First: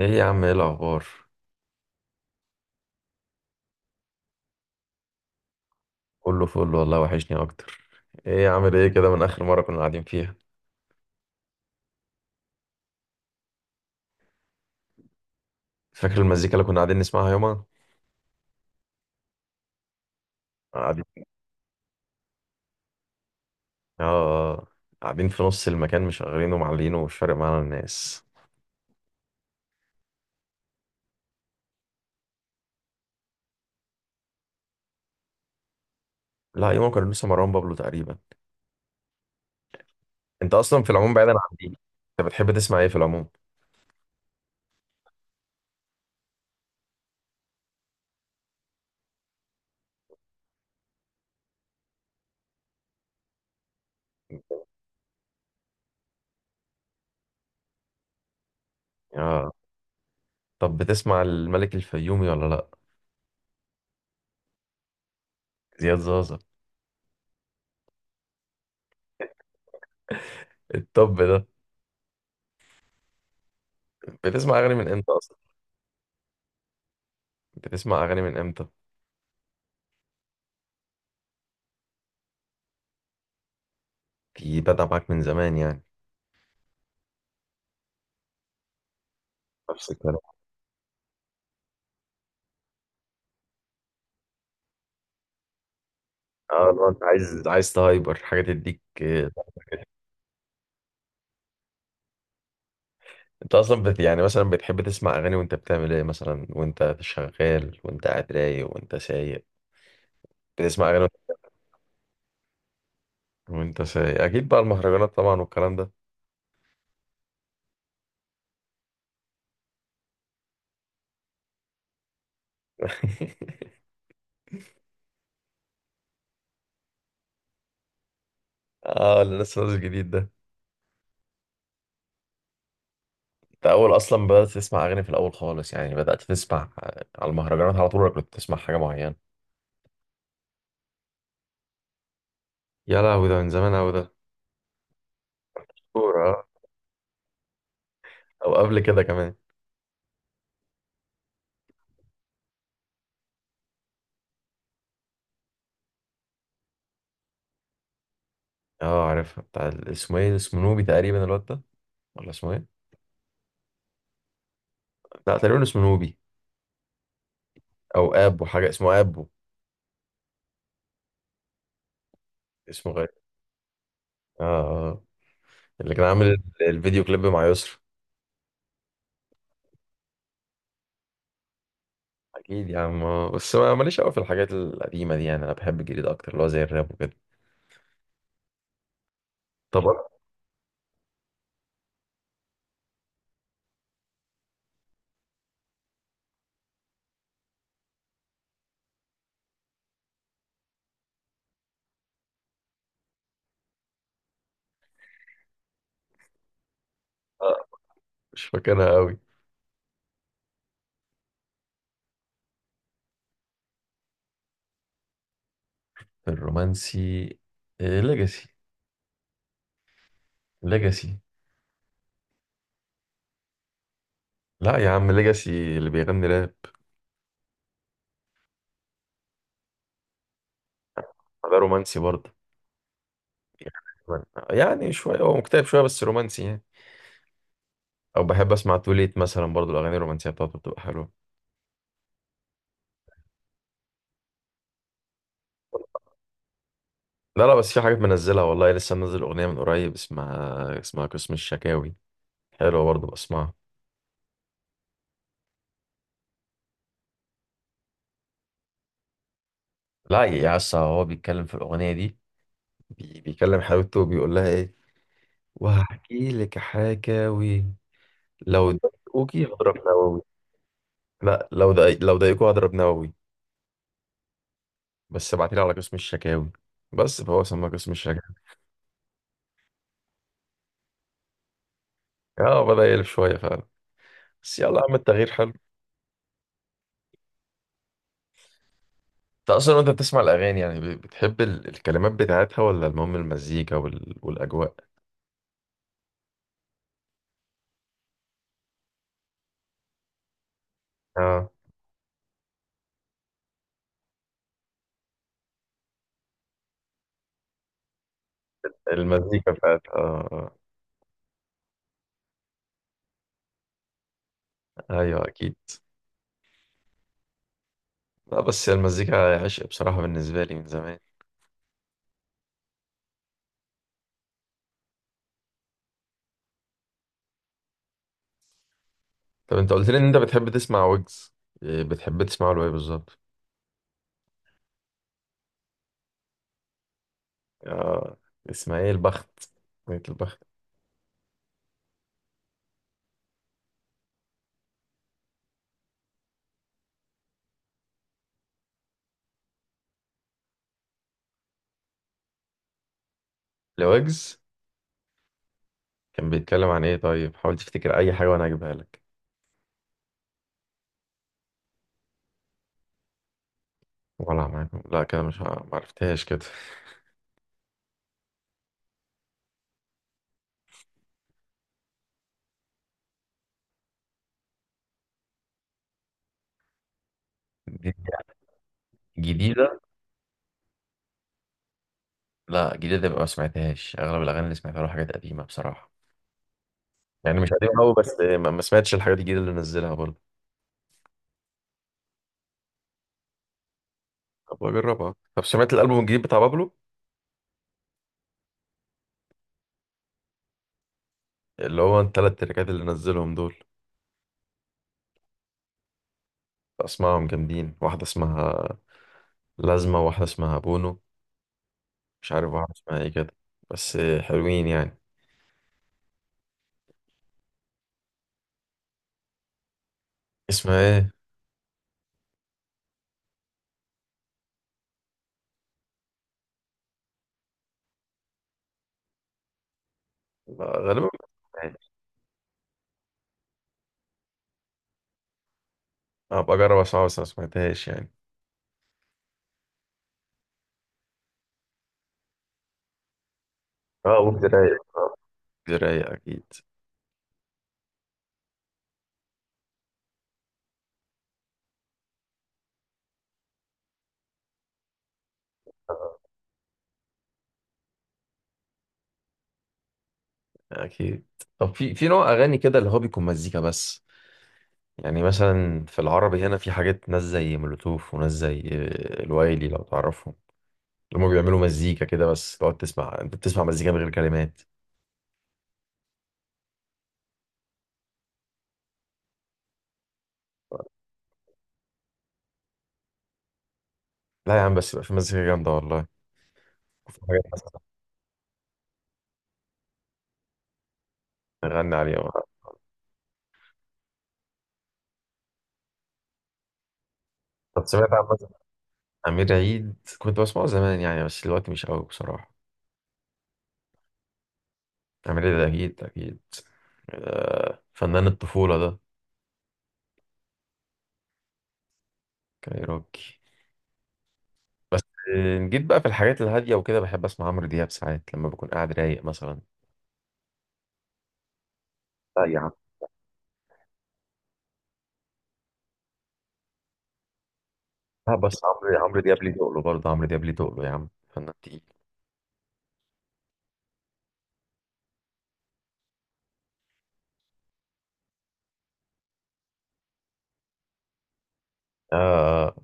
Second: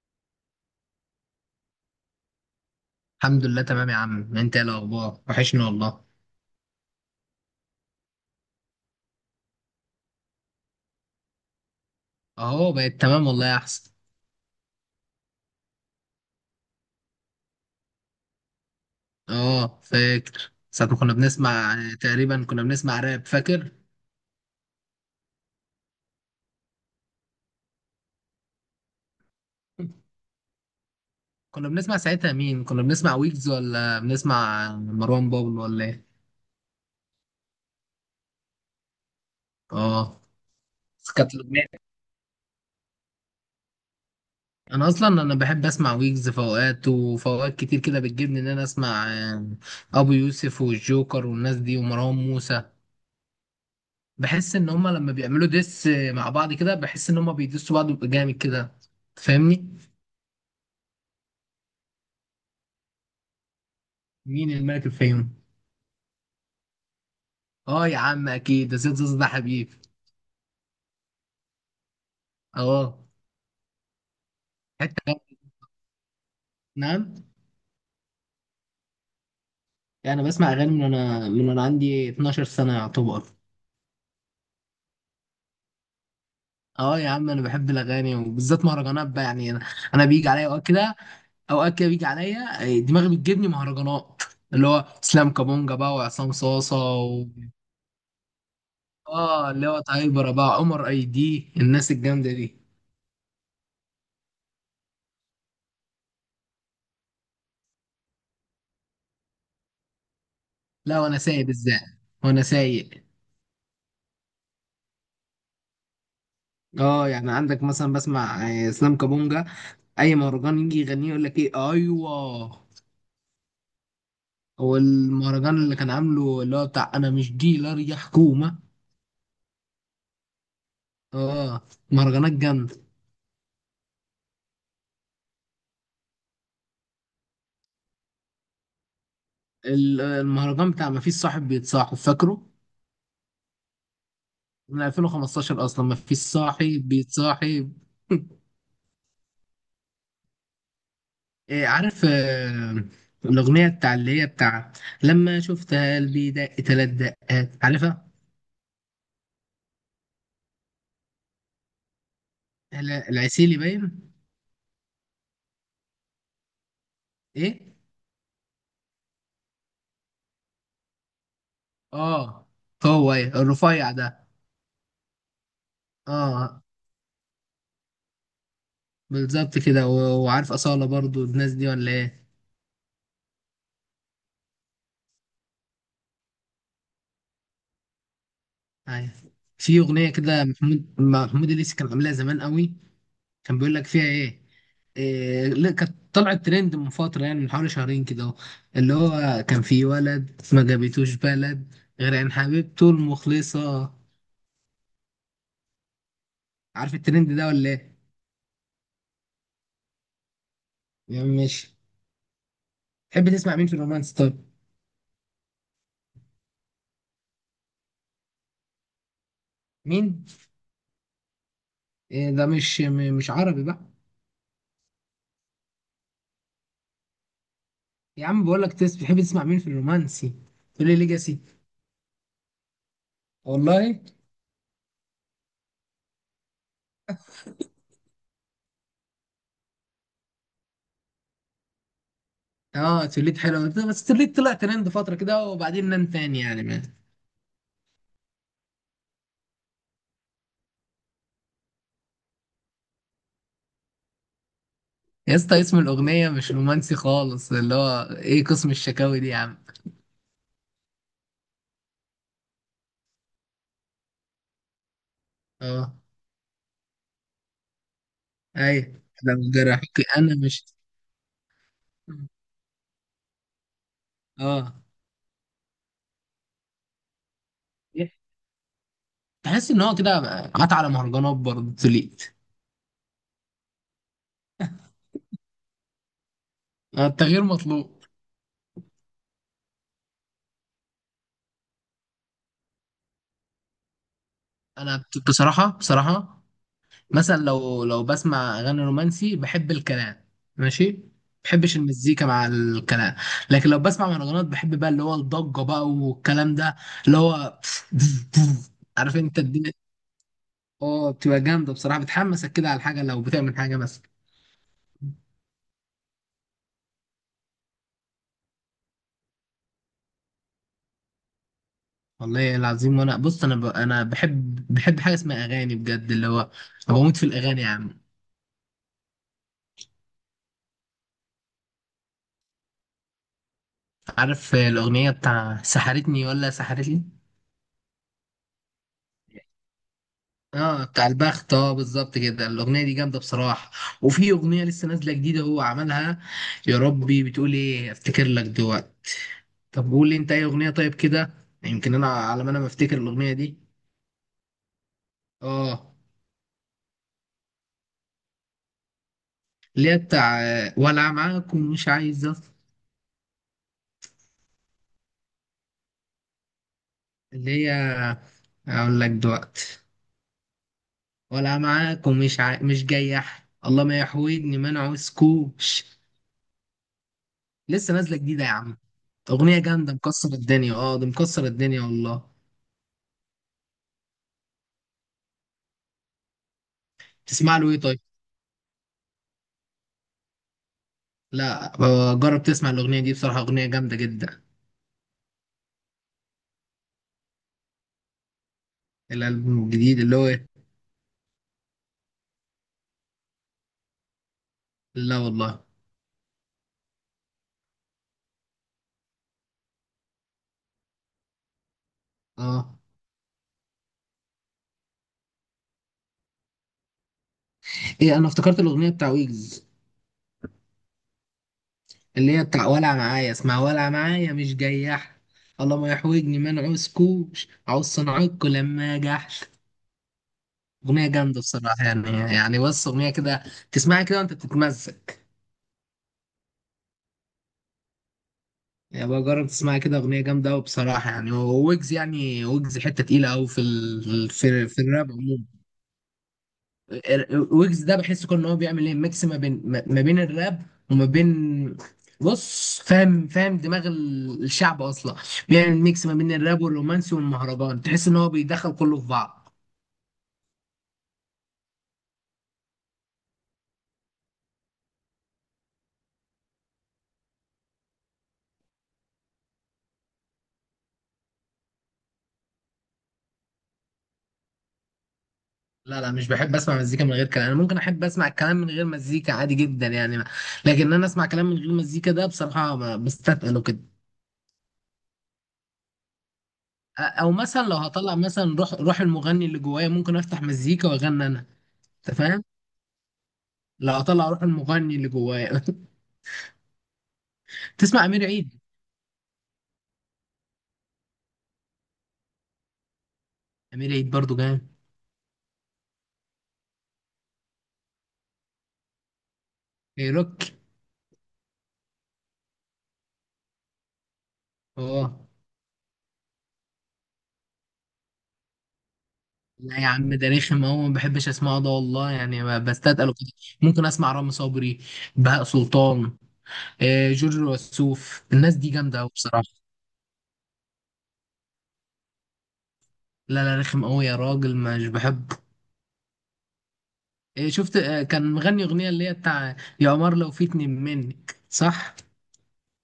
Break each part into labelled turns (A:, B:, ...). A: ايه يا عم، ايه الاخبار؟
B: الحمد لله تمام يا عم، انت ايه الاخبار؟ وحشني والله.
A: كله فل والله، وحشني اكتر. ايه عامل ايه كده من اخر مره كنا قاعدين فيها؟
B: اهو بقت تمام والله يا احسن.
A: فاكر المزيكا اللي كنا قاعدين نسمعها يومها؟
B: اه فاكر ساعة ما كنا
A: قاعدين.
B: بنسمع. تقريبا كنا بنسمع راب فاكر.
A: اه، آه. قاعدين في نص المكان مشغلينه ومعلينه ومش فارق معانا الناس.
B: كنا بنسمع ساعتها مين؟ كنا بنسمع ويجز ولا بنسمع مروان بابلو ولا ايه؟
A: لا، يومها كنا لسه مروان بابلو تقريبا.
B: اه.
A: انت اصلا في
B: بس
A: العموم بعيدا
B: كانت
A: عن دي،
B: الأغنية-.
A: انت بتحب تسمع ايه في العموم؟
B: انا اصلا، انا بحب اسمع ويجز في اوقات، وفي اوقات كتير كده بتجيبني ان انا اسمع ابو يوسف والجوكر والناس دي ومروان موسى. بحس ان هما لما بيعملوا ديس مع بعض كده بحس ان هما بيدسوا بعض ويبقى جامد كده.
A: اه.
B: تفهمني؟
A: طب بتسمع الملك الفيومي ولا لا؟
B: مين الملك الفيوم؟
A: زياد زازا.
B: اه يا عم اكيد، ده سيد زوز ده حبيب.
A: إيه الطب ده؟
B: اه.
A: بتسمع اغاني من
B: حته
A: امتى اصلا؟
B: جامدة. نعم؟
A: بتسمع اغاني من امتى؟
B: يعني بسمع اغاني من انا عندي 12 سنه يعتبر.
A: في بدأ معاك من زمان يعني.
B: اه يا عم، انا بحب الاغاني وبالذات مهرجانات بقى. يعني انا،
A: نفس
B: أنا
A: الكلام.
B: بيجي عليا اوقات كده. اوقات كده بيجي عليا دماغي بتجيبني مهرجانات، اللي هو اسلام كابونجا بقى، وعصام
A: اه،
B: صاصه
A: لو انت
B: و...
A: عايز تهايبر حاجه تديك
B: اه اللي هو تايبر بقى عمر اي دي الناس الجامده دي.
A: انت اصلا بت يعني مثلا بتحب تسمع اغاني وانت بتعمل ايه مثلا، وانت شغال، وانت قاعد رايق، وانت سايق؟ بتسمع اغاني
B: لا،
A: وانت؟
B: وانا سايق بالذات. وانا سايق.
A: وأنت سايق اكيد بقى المهرجانات طبعا والكلام ده.
B: اه يعني عندك مثلا بسمع اسلام كابونجا. اي مهرجان يجي يغنيه يقول لك ايه، ايوه. هو المهرجان اللي كان عامله اللي هو بتاع انا مش ديلر يا حكومه.
A: اه، اللي لسه نازل جديد ده.
B: اه. مهرجانات جامده.
A: انت اول اصلا بدات تسمع اغاني في الاول خالص يعني، بدات تسمع على المهرجانات على طول، ولا كنت تسمع حاجه معينه؟
B: المهرجان بتاع ما فيش صاحب بيتصاحب، فاكره؟
A: يا لهوي، ده من زمان اوي ده.
B: من 2015 اصلا ما فيش
A: كورة آه.
B: صاحب بيتصاحب.
A: او قبل كده كمان.
B: إيه، عارف الاغنيه بتاع، اللي هي بتاع لما شفتها قلبي دق تلات دقات، عارفها؟
A: اه، عارفها، بتاع اسمه ايه، اسمه نوبي تقريبا الواد ده، ولا اسمه ايه؟
B: العسيلي باين.
A: لا، تقريبا اسمه نوبي.
B: ايه.
A: او ابو حاجه، اسمه ابو.
B: اه.
A: اسمه غير.
B: هو ايه الرفيع ده؟
A: اه، آه. آه. اللي كان عامل
B: اه
A: الفيديو كليب مع يسرا.
B: بالظبط كده. وعارف أصالة برضو الناس دي ولا ايه؟
A: اكيد يا عم، آه. بس ما ماليش قوي في الحاجات القديمه دي، يعني انا بحب الجديد اكتر، اللي هو زي الراب وكده.
B: ايوه. في
A: طب أنا-
B: أغنية كده محمود الليثي كان عاملها زمان قوي. كان بيقول لك فيها ايه؟ إيه، لا كانت طلعت ترند من فترة، يعني من حوالي شهرين كده اهو. اللي هو كان في ولد ما جابتوش بلد غير عن حبيبته المخلصة. عارف الترند ده
A: آه.
B: ولا ايه؟
A: مش فاكرها قوي.
B: يعني مش، تحب تسمع مين في الرومانس طب؟
A: الرومانسي. ليجاسي.
B: مين؟
A: ليجاسي.
B: إيه ده؟ مش عربي بقى؟
A: لا يا عم، ليجاسي اللي بيغني راب.
B: يا عم بقول لك تس، بتحب تسمع مين في الرومانسي؟ تقول لي ليجاسي!
A: ده رومانسي برضه.
B: والله.
A: يعني يعني شويه هو مكتئب شويه، بس رومانسي يعني. او بحب اسمع توليت مثلا برضه، الاغاني الرومانسيه بتاعته بتبقى حلوه.
B: اه توليت حلو، بس توليت طلع ترند فتره كده وبعدين نام تاني يعني ما.
A: لا لا، بس في حاجات منزلها والله، لسه منزل أغنية من قريب اسمها قسم الشكاوي. حلوة برضه بسمعها.
B: يا اسطى اسم الاغنيه مش رومانسي خالص، اللي هو ايه قسم الشكاوي دي يا عم؟
A: لا يا اسطى، هو بيتكلم في الأغنية دي. بيكلم حبيبته وبيقول لها إيه؟
B: اه.
A: وهحكي لك حكاوي، لو
B: ايوه،
A: ضايقوكي
B: لو
A: هضرب
B: جرحك
A: نووي.
B: انا مش.
A: لا، لو ضايقوكوا هضرب نووي،
B: اه.
A: بس ابعتيلي على قسم الشكاوي. بس فهو سماه قسم الشكاوي.
B: تحس ان هو كده قطع على مهرجانات برضه توليت.
A: اه، بدأ يقلب شوية فعلا، بس يلا يا عم، التغيير حلو.
B: التغيير مطلوب.
A: انت اصلا وانت بتسمع الاغاني يعني، بتحب الكلمات بتاعتها، ولا المهم المزيكا والاجواء؟
B: انا بصراحه، بصراحه مثلا لو بسمع اغاني رومانسي بحب الكلام. ماشي.
A: اه،
B: بحبش المزيكا مع الكلام. لكن لو بسمع مهرجانات بحب بقى اللي هو الضجه بقى والكلام ده. اللي هو عارف انت
A: المزيكا
B: الدنيا.
A: بتاعت اه
B: اه بتبقى جامده بصراحه، بتحمسك كده على الحاجه لو بتعمل حاجه مثلا.
A: ايوه اكيد. لا، بس هي المزيكا عشق بصراحه بالنسبه لي من زمان.
B: والله العظيم. وانا بص، انا انا بحب حاجه اسمها اغاني بجد، اللي هو أنا بموت في الاغاني يا عم.
A: طب انت قلت لي ان انت بتحب تسمع ويجز، إيه بتحب تسمعه له ايه بالظبط؟
B: عارف الاغنيه بتاع سحرتني ولا سحرتني؟
A: آه، اسمها ايه؟ البخت. اغنيه البخت.
B: اه بتاع البخت. اه بالظبط كده، الاغنيه دي جامده بصراحه. وفي اغنيه لسه نازله جديده هو عملها. يا ربي بتقول ايه، افتكر لك دلوقتي. طب قول لي انت اي اغنيه طيب كده، يمكن انا على ما انا ما افتكر الاغنيه دي.
A: لويجز،
B: اه.
A: كان بيتكلم عن ايه طيب؟ حاول تفتكر اي حاجه وانا اجيبها لك.
B: اللي هي بتاع ولا معاكم مش عايزه.
A: ولا معاكم؟ لا كده مش معرفتهاش كده.
B: اللي هي، اقول لك دلوقتي. ولا معاكم مش جاي احد، الله ما يحوجني، ما انا عاوزكوش.
A: دي
B: لسه نازله جديده يا عم، اغنيه
A: جديده؟
B: جامده مكسره الدنيا. اه ده مكسره الدنيا والله.
A: لا، جديده يبقى ما سمعتهاش. اغلب الاغاني اللي سمعتها له حاجات قديمه بصراحه، يعني مش
B: تسمع له
A: قديمه
B: ايه
A: قوي،
B: طيب؟
A: بس ما سمعتش الحاجات الجديده اللي نزلها برضه.
B: لا، جرب تسمع الأغنية دي، بصراحة أغنية جامدة جدا.
A: طب اجربها. طب سمعت الالبوم الجديد بتاع بابلو؟
B: الألبوم الجديد اللي هو إيه؟
A: اللي هو التلات تراكات اللي نزلهم دول.
B: لا والله.
A: اسمائهم جامدين، واحدة اسمها لازمة، واحدة اسمها بونو، مش عارف واحدة
B: اه،
A: اسمها ايه كده، بس حلوين يعني.
B: ايه، انا افتكرت الأغنية بتاع ويجز،
A: اسمها ايه؟
B: اللي هي بتاع ولع معايا. اسمع، ولع معايا مش جياح، الله ما يحوجني ما نعوزكوش، عاوز صنعكوا لما جحش.
A: لا،
B: أغنية
A: غالبا.
B: جامدة بصراحة يعني. يعني بص، أغنية كده تسمعها كده وأنت بتتمزج.
A: ابقى اجرب اسمعها، بس ما سمعتهاش يعني.
B: يعني بقى جرب تسمعها كده، أغنية جامدة أوي بصراحة. يعني ويجز، يعني ويجز حتة تقيلة أوي في
A: اه، وجز رايق،
B: في الراب عموما.
A: وجز رايق اكيد.
B: ويجز ده بحس كل ان هو بيعمل ايه، ميكس ما بين ما بين الراب وما بين، بص فاهم، فاهم دماغ الشعب اصلا. بيعمل ميكس ما بين الراب والرومانسي والمهرجان، تحس ان هو بيدخل كله في بعض.
A: اكيد طب في نوع اغاني كده اللي هو بيكون مزيكا بس؟ يعني مثلا في العربي هنا في حاجات، ناس زي مولوتوف وناس زي الوايلي لو تعرفهم، اللي هم بيعملوا مزيكا كده، بس تقعد تسمع، انت بتسمع مزيكا من غير كلمات؟
B: لا لا، مش بحب اسمع مزيكا من غير كلام. انا ممكن احب اسمع الكلام من غير مزيكا عادي جدا يعني. لكن انا اسمع كلام من غير مزيكا ده بصراحة بستثقله كده.
A: لا يا عم، بس يبقى في مزيكا جامدة والله. وفي
B: او
A: حاجات
B: مثلا لو
A: مثلا
B: هطلع مثلا روح المغني اللي جوايا، ممكن افتح مزيكا واغني انا.
A: نغني
B: انت
A: عليها.
B: فاهم؟ لو هطلع روح المغني اللي جوايا
A: طب
B: تسمع
A: سمعت عن
B: امير
A: مثلا
B: عيد؟
A: أمير عيد؟ كنت بسمعه زمان يعني، بس دلوقتي مش قوي بصراحة.
B: امير عيد برضو جامد.
A: أمير عيد أكيد أكيد. فنان الطفولة ده.
B: كايروك.
A: كايروكي. بس
B: اه.
A: جيت بقى في الحاجات الهادية وكده، بحب أسمع عمرو دياب ساعات لما بكون قاعد رايق مثلا.
B: لا يا عم ده رخم، اهو ما بحبش اسمعه ده والله، يعني
A: لا يا
B: ما
A: عم،
B: بستثقله كده. ممكن اسمع رامي صبري، بهاء سلطان، جورج وسوف،
A: لا،
B: الناس
A: بس
B: دي جامده
A: عمرو
B: قوي
A: عمرو دياب
B: بصراحه.
A: ليه تقله برضه؟ عمرو دياب ليه تقله يا عم؟ فنان تقيل.
B: لا لا، رخم قوي يا راجل، مش بحبه. شفت كان مغني اغنيه اللي هي بتاع يا قمر لو في اتنين منك، صح؟
A: آه،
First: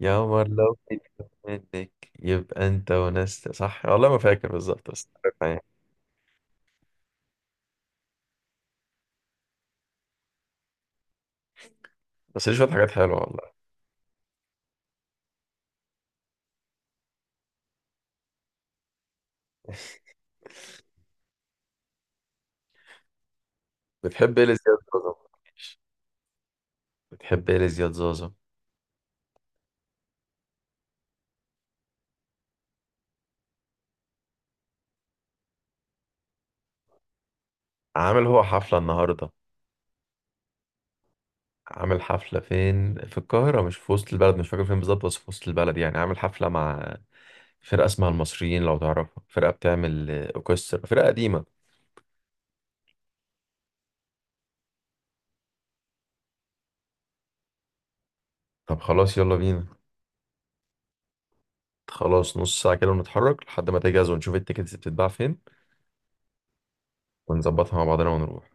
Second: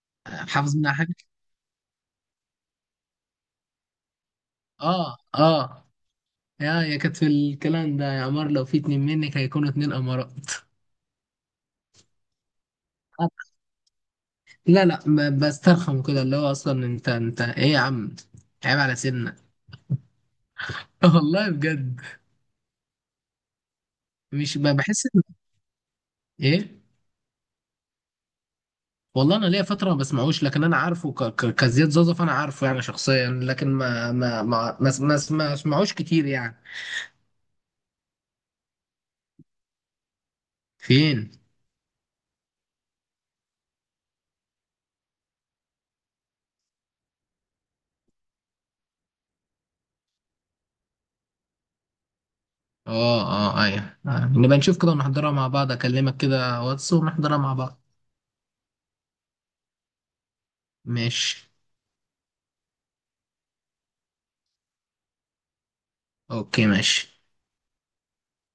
A: يا عمر لو
B: حافظ منها حاجه؟
A: كده منك، يبقى أنت وناس صح، والله ما فاكر بالظبط بس.
B: اه اه. يا كانت في الكلام ده: يا قمر لو في اتنين منك هيكونوا اتنين قمرات.
A: بس ليه شوية حاجات حلوة والله.
B: لا لا، بسترخم كده. اللي هو اصلا انت ايه يا عم، عيب على سنك والله بجد.
A: بتحب ايه
B: مش
A: لزياد
B: بحس
A: زوزو؟
B: ان. ايه؟
A: بتحب ايه لزياد زوزو؟
B: والله انا ليا فتره ما بسمعوش، لكن انا عارفه كزياد زازا، فانا عارفه يعني شخصيا. لكن ما اسمعوش كتير يعني.
A: عامل هو حفلة النهاردة.
B: فين؟
A: عامل حفلة فين؟ في القاهرة، مش في وسط البلد، مش فاكر فين بالظبط، بس في وسط البلد يعني. عامل حفلة مع فرقة اسمها المصريين لو تعرفها، فرقة بتعمل أوركسترا، فرقة قديمة.
B: اه اه ايوه نبقى نشوف كده ونحضرها مع بعض، اكلمك كده واتس ونحضرها مع بعض.
A: طب خلاص، يلا بينا.
B: ماشي.
A: خلاص، نص ساعة كده ونتحرك لحد ما تجهز، ونشوف التيكتس بتتباع فين،
B: اوكي ماشي.
A: ونظبطها مع بعضنا ونروح.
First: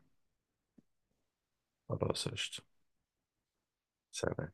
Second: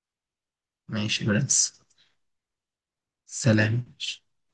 B: ماشي يا برنس.
A: خلاص قشطة.
B: سلام.
A: سلام.